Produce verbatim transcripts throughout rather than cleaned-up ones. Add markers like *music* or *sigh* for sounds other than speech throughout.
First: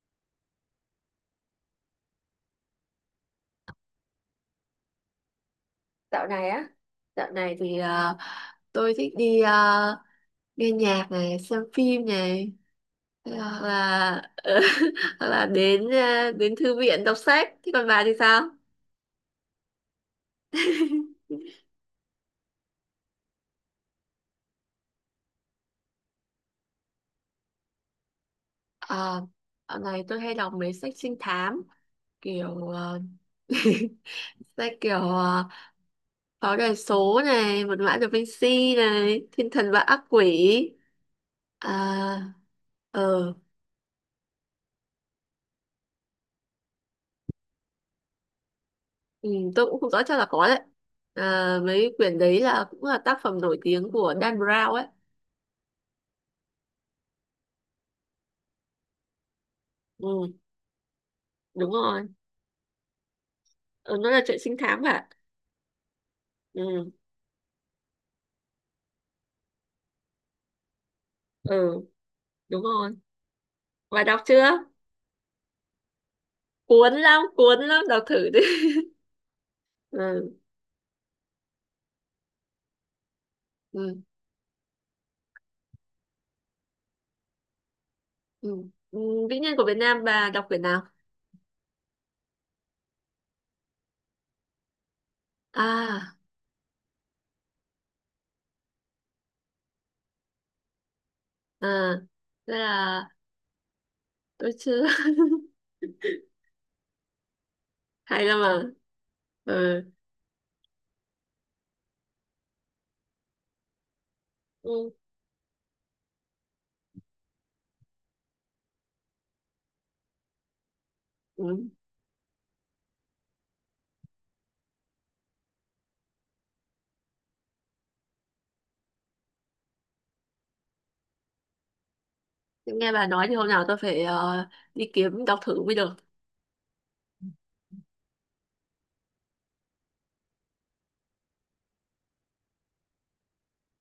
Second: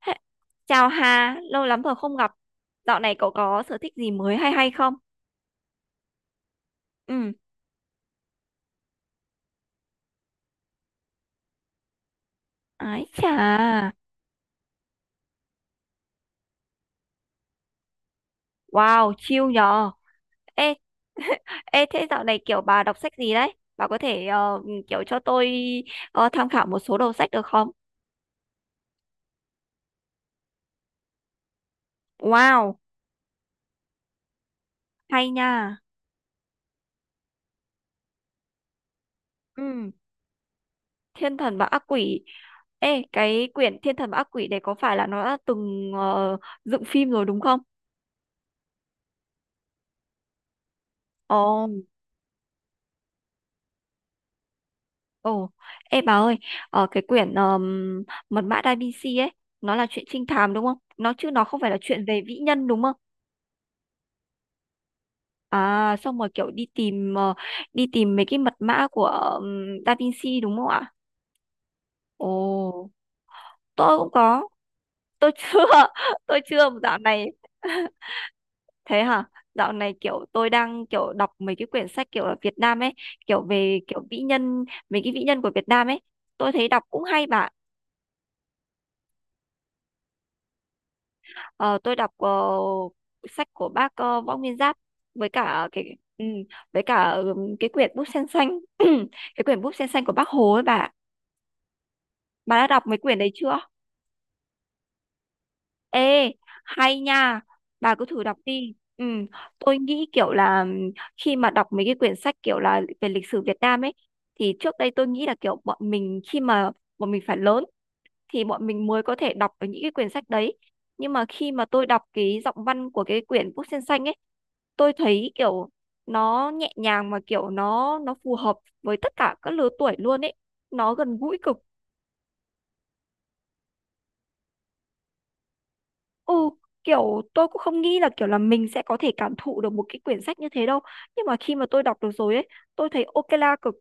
Hê, chào Hà, lâu lắm rồi không gặp. Dạo này cậu có sở thích gì mới hay hay không? Dạo này á, Dạo Ừ, này thì ờ, tôi thích đi ờ, nghe nhạc này, xem phim này, ái hoặc chà, là *laughs* hoặc là đến ờ, đến thư viện đọc sách. Thế còn bà thì sao? wow, chill nhờ. Ê, *laughs* *laughs* ê thế dạo này kiểu bà đọc sách gì đấy? Bà có thể ờ, kiểu cho tôi ờ, tham khảo một số đầu sách được không? Ờ, dạo này tôi hay đọc mấy sách trinh thám kiểu Wow, ờ, *laughs* sách kiểu hay uh, nha. Pháo đài số này, Mật mã Da Vinci này, Thiên thần và Ừ, ác quỷ. Thiên thần và ác quỷ. À. Ê, ờ cái quyển Thiên thần và ác quỷ đấy có phải là nó đã từng ờ, dựng phim rồi đúng không? Ừ, tôi cũng không rõ, chắc là có đấy. À, Ồ. mấy quyển đấy là cũng là tác phẩm nổi tiếng của Dan Brown ấy. Ồ, ê bà ơi, ở cái quyển um, Mật mã Da Vinci ấy, nó là chuyện trinh Ừ, thám đúng không? Nó chứ nó không phải đúng là chuyện rồi. về vĩ nhân đúng không? Ừ, nó là chuyện trinh thám cả. À, xong rồi kiểu đi Ừ, tìm ờ, đi tìm mấy cái mật mã của ừm, Da Vinci đúng không ạ? ừ, đúng Ồ, rồi. tôi Bà cũng đọc có, chưa? tôi chưa, *laughs* tôi chưa Cuốn dạo lắm, này. cuốn lắm, *laughs* đọc thử đi. *laughs* Thế hả? Dạo này kiểu Ừ, tôi đang kiểu đọc mấy cái quyển sách kiểu ở Việt Nam ấy, kiểu về ừ, kiểu vĩ nhân, mấy cái vĩ nhân của Việt Nam ấy, tôi thấy đọc cũng hay bà. ừ. Ừ, vĩ nhân của Việt Nam bà đọc quyển nào? Ờ, tôi đọc ờ, sách của bác ờ, Võ Nguyên Giáp với cả cái, À, ừ, với cả ừ, cái quyển bút sen xanh *clears throat* cái quyển bút sen xanh của bác Hồ ấy bà. à, thế Bà đã đọc mấy là quyển đấy chưa? tôi chưa. *laughs* Ê, hay nha, bà cứ thử Hay đọc lắm mà. đi, ừ, tôi Ừ. nghĩ kiểu là ừm, khi mà đọc mấy cái quyển sách kiểu là về lịch sử Việt Nam ấy thì trước đây Ừ. tôi nghĩ là kiểu bọn mình khi mà bọn mình phải lớn thì bọn mình mới có thể đọc ở những cái quyển sách đấy, nhưng mà khi mà Ừ. tôi đọc cái giọng văn của cái quyển bút sen xanh ấy, tôi thấy kiểu nó nhẹ nhàng mà kiểu nó nó phù hợp với tất cả các lứa tuổi luôn ấy, nó gần gũi cực. Nghe bà nói thì hôm nào tôi phải ờ, đi kiếm đọc thử mới được. Ừ, kiểu tôi cũng không nghĩ là kiểu là mình sẽ có thể cảm thụ được một cái quyển sách như thế đâu, nhưng mà khi mà tôi đọc được rồi ấy, tôi thấy ok la cực.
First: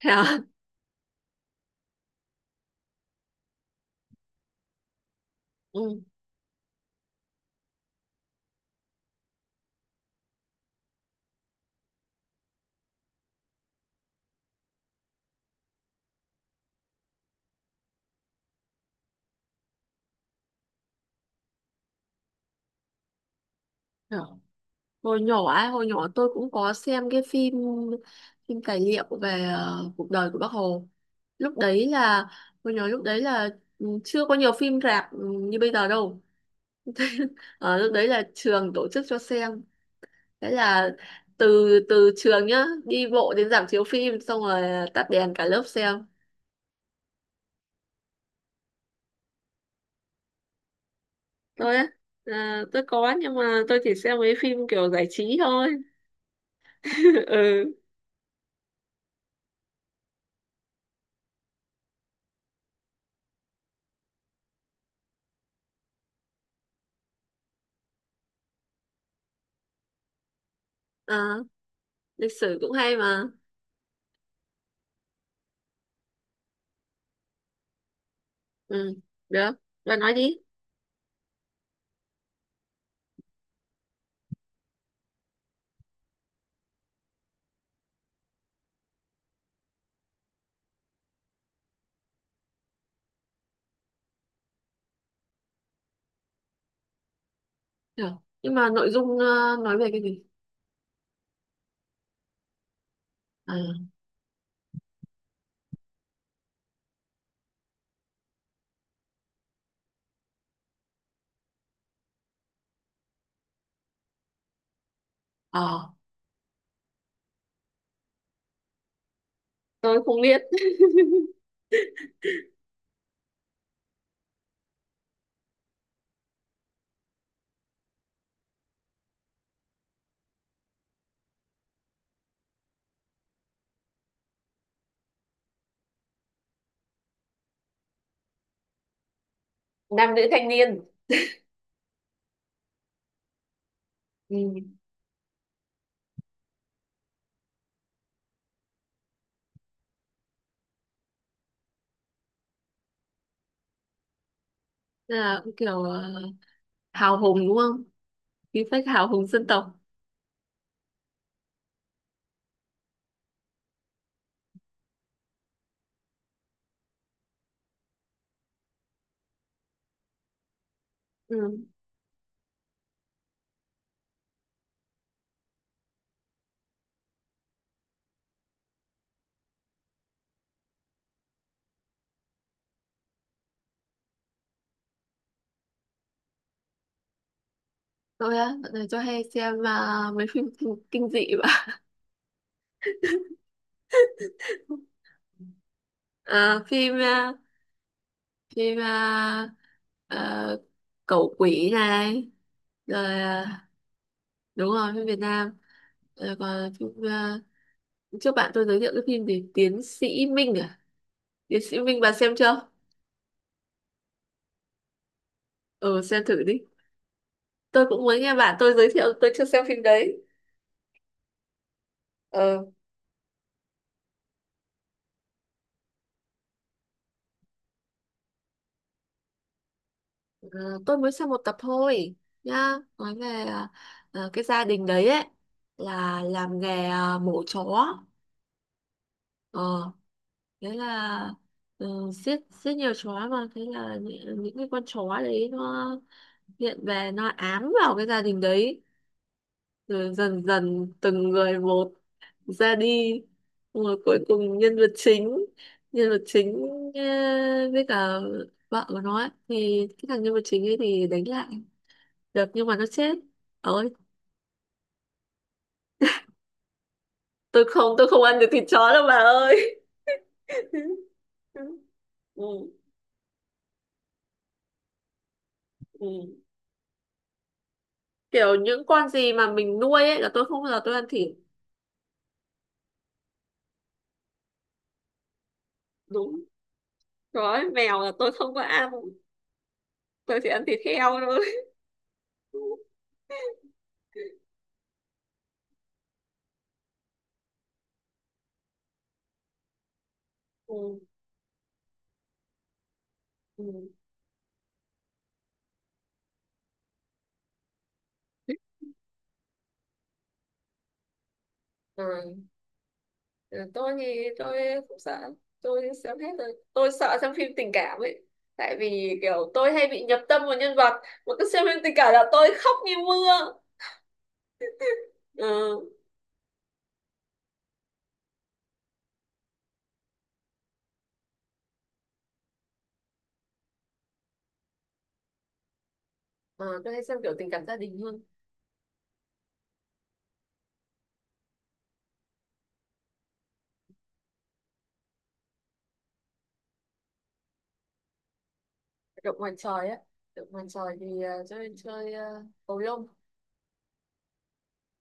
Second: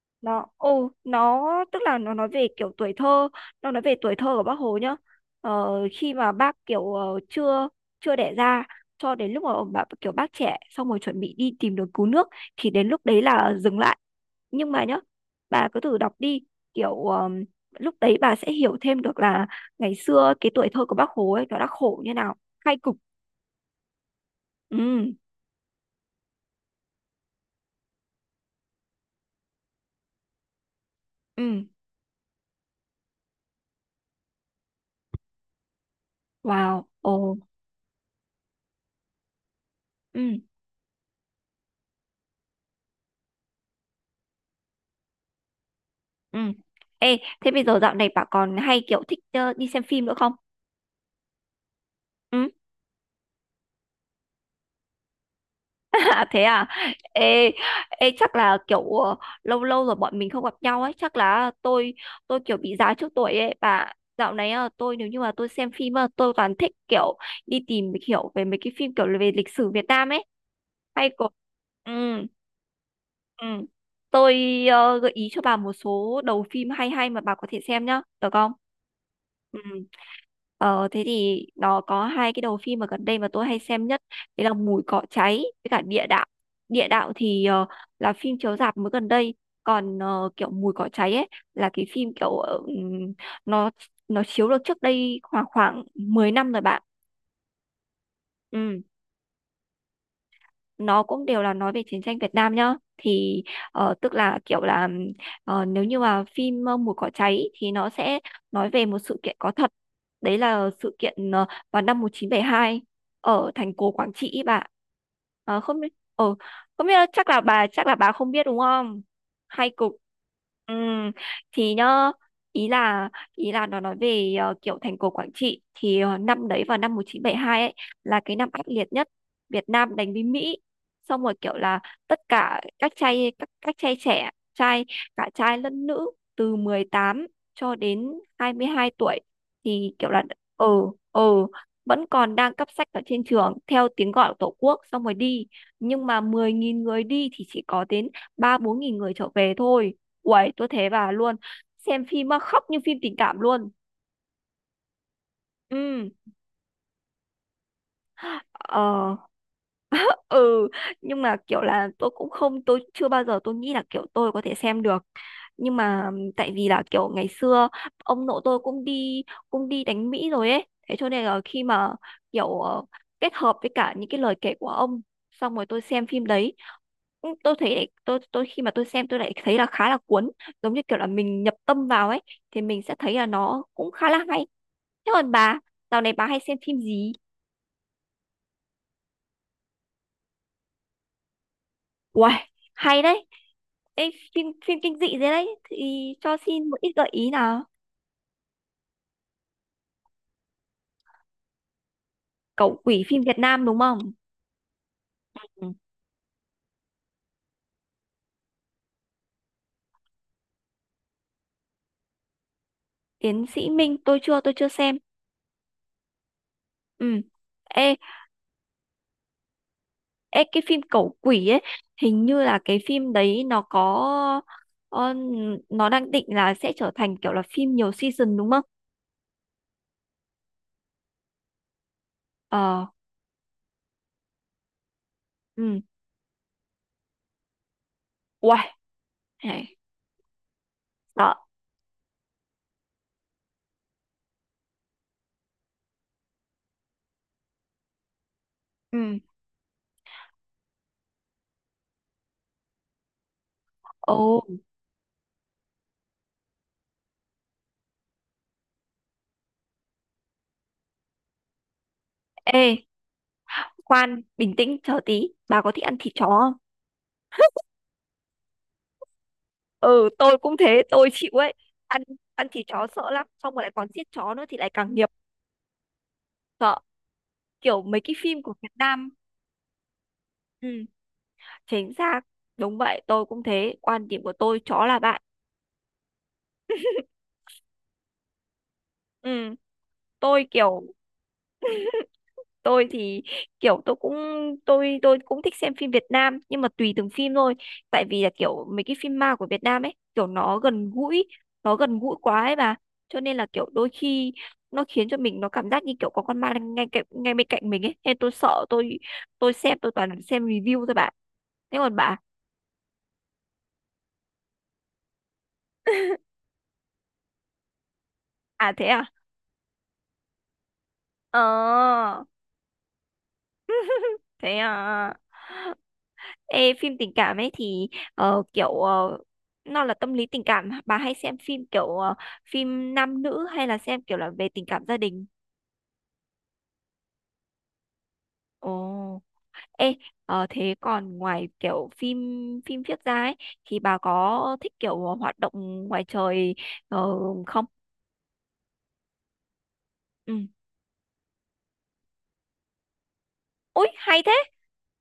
*laughs* Thế à? Nó, ồ, nó tức là nó nói về kiểu tuổi thơ, nó nói về tuổi thơ của bác Hồ nhá. Ờ, khi mà bác kiểu ờ, chưa chưa đẻ ra, cho đến lúc mà ông bà kiểu bác trẻ xong rồi chuẩn bị đi tìm đường cứu nước thì đến lúc đấy là dừng lại. Nhưng mà nhá, bà cứ thử đọc đi, kiểu ờm, lúc đấy bà sẽ hiểu thêm được là ngày xưa cái tuổi thơ của bác Hồ ấy nó đã khổ như nào. Khai cục, Ừ. ừ. Hồi nhỏ ấy, hồi nhỏ tôi cũng có xem cái phim phim tài liệu về ờ, cuộc đời của Bác Hồ. Lúc Ừ. đấy là hồi nhỏ, lúc đấy là ừ, chưa có nhiều phim rạp ừ, như bây giờ đâu. Wow. Ồ. Ờ, lúc đấy là trường tổ chức cho xem. Ừ. Thế là từ từ trường nhá, đi bộ đến rạp chiếu phim xong rồi tắt đèn cả lớp xem. Ừ. Ê, thế bây giờ dạo này bà còn hay kiểu thích ờ, đi xem phim nữa không? Tôi á? Ừ. À, tôi có nhưng mà tôi chỉ xem mấy phim kiểu giải trí thôi. *laughs* À, thế à? *laughs* Ê, Ừ, ê chắc là kiểu ờ, lâu lâu rồi bọn mình không gặp nhau ấy, chắc là tôi tôi kiểu bị già trước tuổi ấy bà. Dạo này ờ, tôi nếu như mà tôi xem phim ờ, tôi toàn thích kiểu đi tìm hiểu về mấy cái phim kiểu về lịch sử Việt Nam ấy. Hay có. à, Ừ, lịch sử cũng hay mà. ừ. Tôi ờ, gợi ý cho bà một số đầu phim hay hay mà bà có thể xem nhá, được không? Ừ, được. Ừ. Bạn nói đi. Ờ, thế thì nó có hai cái đầu phim mà gần đây mà tôi hay xem nhất đấy là mùi cỏ cháy với cả địa đạo. Địa đạo thì ờ, là phim chiếu rạp mới gần đây, còn ờ, kiểu mùi cỏ cháy ấy là cái phim kiểu ờ, ừm, nó nó chiếu được trước đây khoảng khoảng mười năm rồi bạn. Được. Nhưng mà Ừ, nội dung ờ, nói về cái gì? nó cũng đều là nói về chiến tranh Việt Nam nhá thì À, ờ, tức là kiểu là ờ, nếu như mà phim ờ, Mùa cỏ cháy thì nó sẽ nói về một sự kiện có thật, đấy là sự kiện ờ, vào năm một nghìn chín trăm bảy mươi hai ở thành cổ Quảng Trị ý bà. Ờ, không biết ờ, ờ, không biết là, chắc là bà chắc là bà không biết đúng không. Hay cục. tôi không biết. ừ, *laughs* thì nhá, ý là ý là nó nói về ờ, kiểu thành cổ Quảng Trị thì ờ, năm đấy vào năm một nghìn chín trăm bảy mươi hai ấy là cái năm ác liệt nhất Việt Nam đánh với Mỹ, xong rồi kiểu là tất cả các trai các, các trai trẻ trai, cả trai lẫn nữ từ mười tám cho đến hai mươi hai tuổi thì kiểu Nam là nữ thanh ờ niên. ờ vẫn còn đang cấp sách ở trên trường theo tiếng gọi của Ừ. Tổ quốc xong rồi đi, nhưng mà mười nghìn người đi thì chỉ có đến ba bốn nghìn người trở về thôi. Uầy, tôi thế bà luôn. Xem phim mà khóc như phim tình cảm luôn. Nên là cũng kiểu Ừ. ờ, hào hùng đúng không? Khí phách hào Ờ. hùng dân tộc. Ừ. Nhưng mà kiểu là tôi cũng không, tôi chưa bao giờ tôi nghĩ là kiểu tôi có thể xem được, nhưng mà tại vì là kiểu ngày xưa ông nội tôi cũng đi, cũng đi đánh Mỹ rồi ấy, thế cho nên là Ừ. khi mà kiểu ờ, kết hợp với cả những cái lời kể của ông, xong rồi tôi xem phim đấy, ừ, tôi thấy lại, tôi tôi khi mà tôi xem tôi lại thấy là khá là cuốn, giống như kiểu là mình nhập tâm vào ấy thì mình sẽ thấy là nó cũng khá là hay. Thế còn bà, dạo này bà hay xem phim gì? Tôi á? Dạo này tôi hay xem ờ, mấy phim *laughs* kinh, kinh dị và Uầy, hay đấy. Ê, phim phim kinh dị *laughs* thế đấy thì cho à, xin một ít phim gợi ý ờ, nào. phim ờ, ờ, cẩu quỷ này. Cẩu quỷ Rồi phim Việt ờ, Nam đúng không? đúng rồi, phim Việt Nam. Ừ. Rồi còn phim ờ, trước bạn tôi giới thiệu cái phim gì? Tiến sĩ Minh à? Tiến sĩ Minh bà xem chưa? Tiến sĩ Minh tôi chưa tôi chưa xem. Ừ, xem thử đi. Ừ. Tôi ê, cũng mới nghe bạn tôi giới thiệu, tôi chưa xem phim đấy. ê cái phim cẩu quỷ ấy hình như là Ờ, cái phim đấy nó có, ờ, nó đang định là sẽ trở thành kiểu là phim nhiều season đúng không? à, tôi mới xem một tập thôi nhá. Ờ. Nói về à, à, cái gia đình đấy ấy Ừ. là làm nghề à, mổ chó. Uầy này, Ờ, thế là sợ. ừ, giết giết nhiều chó, mà thế là những, những cái con chó đấy nó hiện về nó ám vào cái gia đình đấy, Ừ. rồi dần dần từng người một ra đi, rồi Ồ. cuối cùng nhân vật chính nhân vật chính ờ, với cả vợ của nó ấy, thì cái thằng nhân vật chính ấy thì đánh lại được nhưng Ê, mà nó chết. Ôi. khoan bình tĩnh chờ tí, bà có thích ăn thịt chó không? Tôi không tôi không ăn được thịt chó đâu bà ơi. Ừ, tôi cũng thế *laughs* tôi chịu ấy. Ăn ăn thịt Ừ, chó sợ lắm, xong rồi lại còn giết chó nữa thì lại càng nghiệp. ừ. Sợ. Kiểu mấy cái phim của Kiểu Việt những con Nam. gì mà mình nuôi ấy là tôi không Ừ, bao giờ tôi ăn thịt. chính xác, đúng vậy, tôi cũng thế, quan điểm của tôi chó là bạn. Đúng rồi, mèo là tôi không có ăn, Ừ, tôi tôi chỉ ăn thịt kiểu heo thôi. tôi thì *laughs* kiểu tôi cũng tôi tôi cũng thích xem phim Việt Nam nhưng mà tùy từng phim thôi, tại vì là kiểu mấy cái phim ma của Việt Nam ấy kiểu nó gần Ừ, gũi, nó gần gũi quá ấy bà, cho nên là kiểu đôi ừ. khi nó khiến cho mình nó cảm giác như kiểu có con ma đang ngay cạnh ngay bên cạnh mình ấy, nên tôi sợ, tôi tôi xem tôi toàn xem review thôi bạn. Thế còn bà? Ừ. Ừ, tôi thì tôi không sợ, tôi xem hết rồi, tôi sợ xem phim tình cảm ấy, À, tại thế à? vì kiểu tôi hay bị nhập tâm vào nhân vật, mà Ờ. cứ xem phim tình cảm là tôi khóc như mưa. *laughs* Thế à? Ừ. Ê, phim tình cảm ấy thì ờ, kiểu ờ, nó là tâm lý tình cảm, bà hay xem phim kiểu ờ, phim nam nữ hay là xem kiểu là về tình cảm gia đình? Ờ, tôi hay xem kiểu tình cảm gia đình hơn. Ồ. Ê, ờ, thế còn ngoài kiểu phim phim viết ra ấy thì bà có thích kiểu hoạt động ngoài trời ờ, không? Động ngoài trời á? Ừ. Động ngoài trời thì ờ, chơi chơi ờ, cầu lông. Ui, hay thế.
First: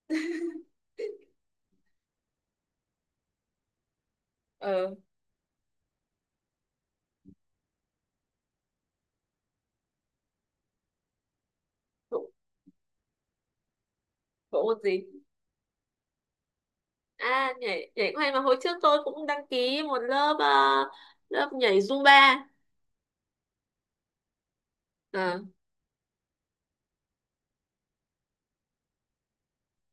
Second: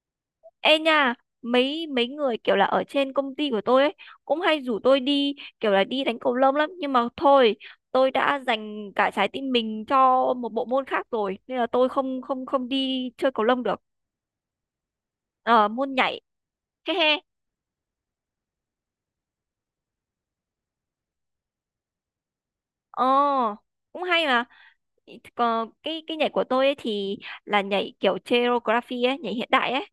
*laughs* Ê nha, mấy mấy người kiểu là ở trên công ty của tôi ấy cũng hay rủ ờ tôi đi kiểu là đi đánh cầu lông lắm, nhưng mà thôi, tôi đã dành cả trái tim mình cho một bộ môn khác rồi nên là tôi không bộ, không không đi chơi cầu lông được. bộ môn gì? Ờ, môn nhảy. *laughs* He he. À, nhảy nhảy cũng hay mà, hồi trước tôi cũng đăng ký một lớp, ờ, lớp nhảy Zumba. Ờ, cũng hay mà. Ờ. Còn cái cái nhảy của tôi ấy thì là nhảy kiểu choreography ấy, nhảy hiện đại ấy.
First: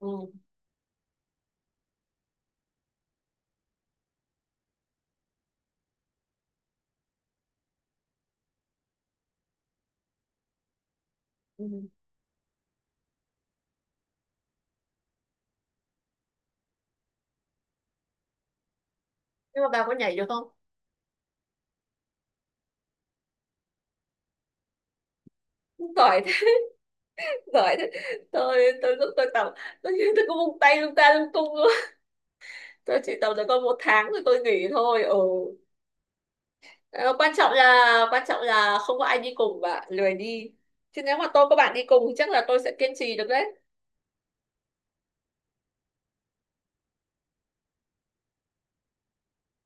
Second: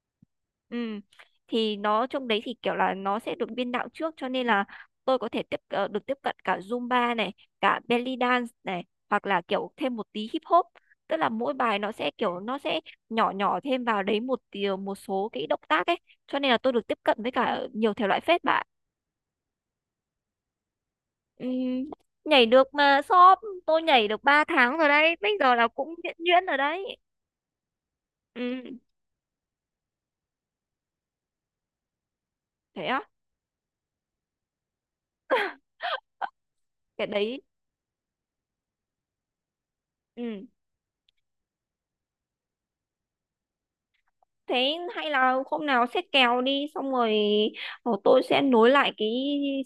Ừ. Ừ. Thì nó trong đấy thì kiểu là nó sẽ được biên đạo trước, cho nên là tôi có thể tiếp ờ, được tiếp cận cả Zumba này, cả belly dance này, hoặc là kiểu thêm một tí hip hop. Tức là mỗi bài Ừ. nó sẽ kiểu nó sẽ nhỏ nhỏ thêm vào đấy một tí, một số cái động tác ấy, cho nên là tôi được tiếp cận với cả nhiều thể loại phết bạn. Nhưng mà bà có nhảy được không? Ừm, nhảy được mà shop, tôi nhảy được ba tháng rồi đấy. Bây giờ là cũng nhuyễn Giỏi. nhuyễn rồi đấy. Giỏi thế. Ừ, tôi tôi cũng tôi tập, tôi như tôi cũng vung tay lung ta lung tung luôn. thế Tôi á, chỉ tập được có một tháng rồi tôi nghỉ thôi. Ừ. cái Ờ, quan đấy. trọng là quan trọng là không có ai đi cùng và lười Ừ. đi, chứ nếu mà tôi có bạn đi cùng thì chắc là tôi sẽ kiên trì được đấy. Thế hay là hôm nào xét kèo đi, xong rồi ờ, tôi sẽ nối lại cái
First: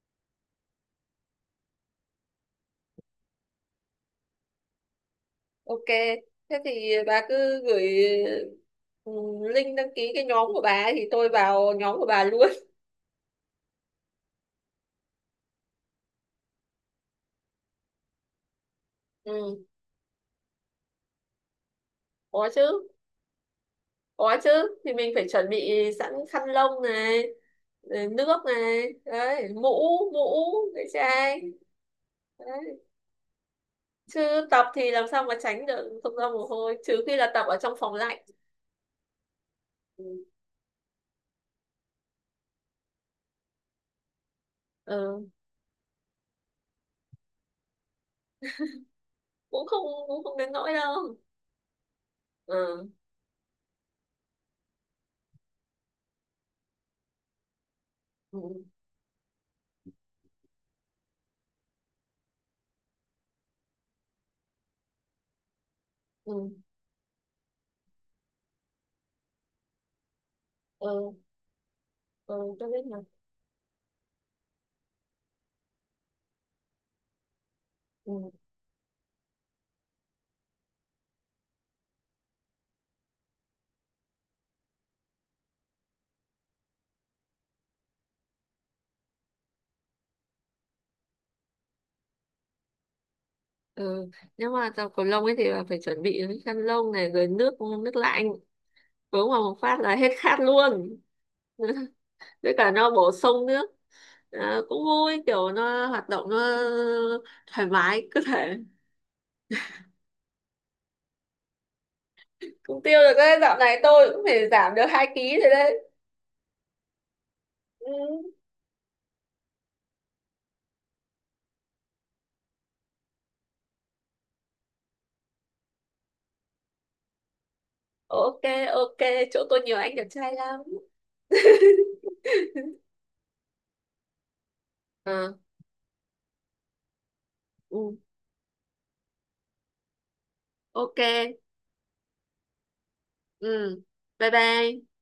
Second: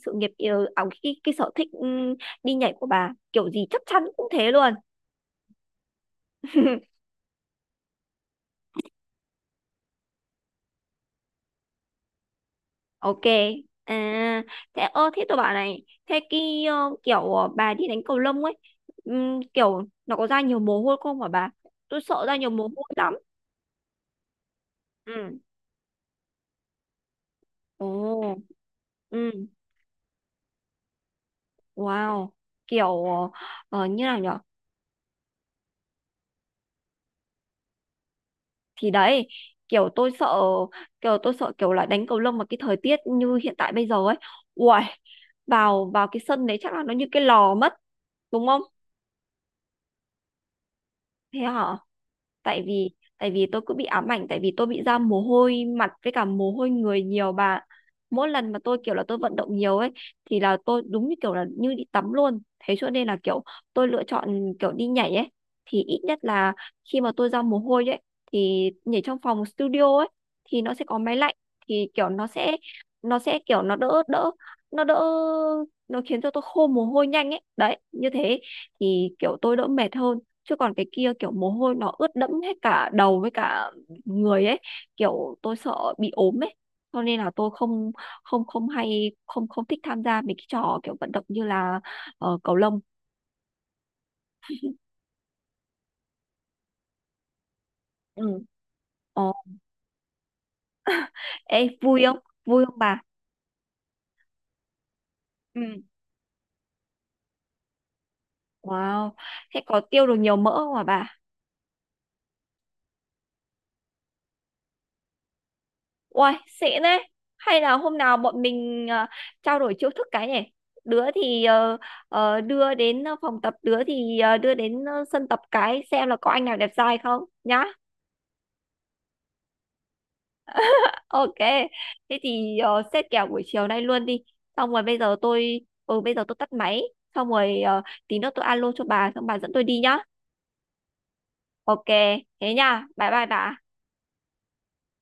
sự nghiệp, ờ, à, cái, cái sở thích ừ, đi nhảy của bà, kiểu gì chắc chắn cũng thế luôn. Ok. Thế thì *laughs* bà cứ gửi ừ, link đăng ký cái nhóm của bà ấy thì tôi vào nhóm của bà luôn. Ok. À, thế ơ thế tôi bảo này, thế cái ờ, kiểu ờ, bà đi đánh cầu lông ấy, Ừ. ừm, kiểu nó có ra nhiều mồ hôi không hả bà? Tôi sợ ra Có nhiều mồ hôi chứ, lắm. có chứ, thì mình phải Ừ. chuẩn bị sẵn khăn lông này, rồi Ồ. nước này Ừ. đấy, mũ mũ, cái chai Wow. đấy. Kiểu ờ, ờ, như nào nhỉ? Chứ tập thì làm sao mà tránh được không ra mồ hôi, trừ khi là tập ở trong phòng lạnh. Thì đấy, kiểu tôi Ừ. sợ kiểu tôi sợ kiểu là đánh cầu lông mà cái thời tiết như hiện tại bây giờ ấy, uầy, Ừ. vào vào cái sân đấy chắc là nó như cái lò mất, đúng không? cũng không cũng không đến nỗi đâu. Thế hả? tại Ừ. vì tại vì tôi cứ bị ám ảnh, tại vì tôi bị ra mồ hôi mặt với cả mồ hôi người nhiều bà. Mỗi Ừ. lần mà tôi kiểu là tôi vận động nhiều ấy thì là tôi đúng như kiểu là như đi tắm luôn, thế cho nên là kiểu tôi lựa chọn kiểu đi nhảy ấy, thì ít nhất Ừ. là khi mà tôi ra mồ hôi ấy thì nhảy trong phòng studio ấy thì nó sẽ có Ừ. máy lạnh, thì kiểu nó Ừ. sẽ Tôi biết mà. nó sẽ kiểu nó đỡ đỡ, nó đỡ, nó khiến cho tôi khô mồ hôi nhanh ấy đấy như Ừ. thế, thì kiểu tôi đỡ mệt hơn, chứ còn cái kia kiểu mồ hôi nó ướt đẫm hết cả đầu với cả người ấy, kiểu tôi sợ bị ốm ấy, cho nên là tôi không không không hay không không thích tham gia mấy cái trò kiểu vận động như là ờ, cầu lông. Ừ. Nếu mà tập cầu lông ấy thì là phải chuẩn bị cái khăn lông này, rồi nước nước lạnh Ừ. uống ờ, vào một phát là hết khát luôn. ê vui không? *laughs* Với Vui cả không nó bà? bổ sung nước. Ờ, cũng vui, kiểu Ừ. nó hoạt động nó thoải mái cơ thể. Wow, thế có tiêu được nhiều mỡ không hả bà? Cũng tiêu được đấy, dạo này tôi cũng phải giảm được hai ký rồi đấy. Uầy, xịn đấy. Hay là Ừ. hôm nào bọn mình ờ, trao đổi chiêu thức cái nhỉ? Đứa thì ờ, ờ, đưa đến ờ, phòng tập, đứa thì ờ, đưa đến ờ, sân tập cái xem là có anh nào đẹp trai không nhá. Ok, ok, chỗ tôi nhiều anh đẹp trai lắm. Ok. Thế thì ờ, xếp kèo buổi chiều nay luôn đi. Xong rồi bây giờ Ờ. tôi ừ bây giờ tôi tắt máy, xong rồi ờ, Ừ. tí nữa tôi alo cho bà xong bà dẫn tôi đi nhá. Ok. Ok, thế nha. Bye bye Ừ. bà. Bye bye.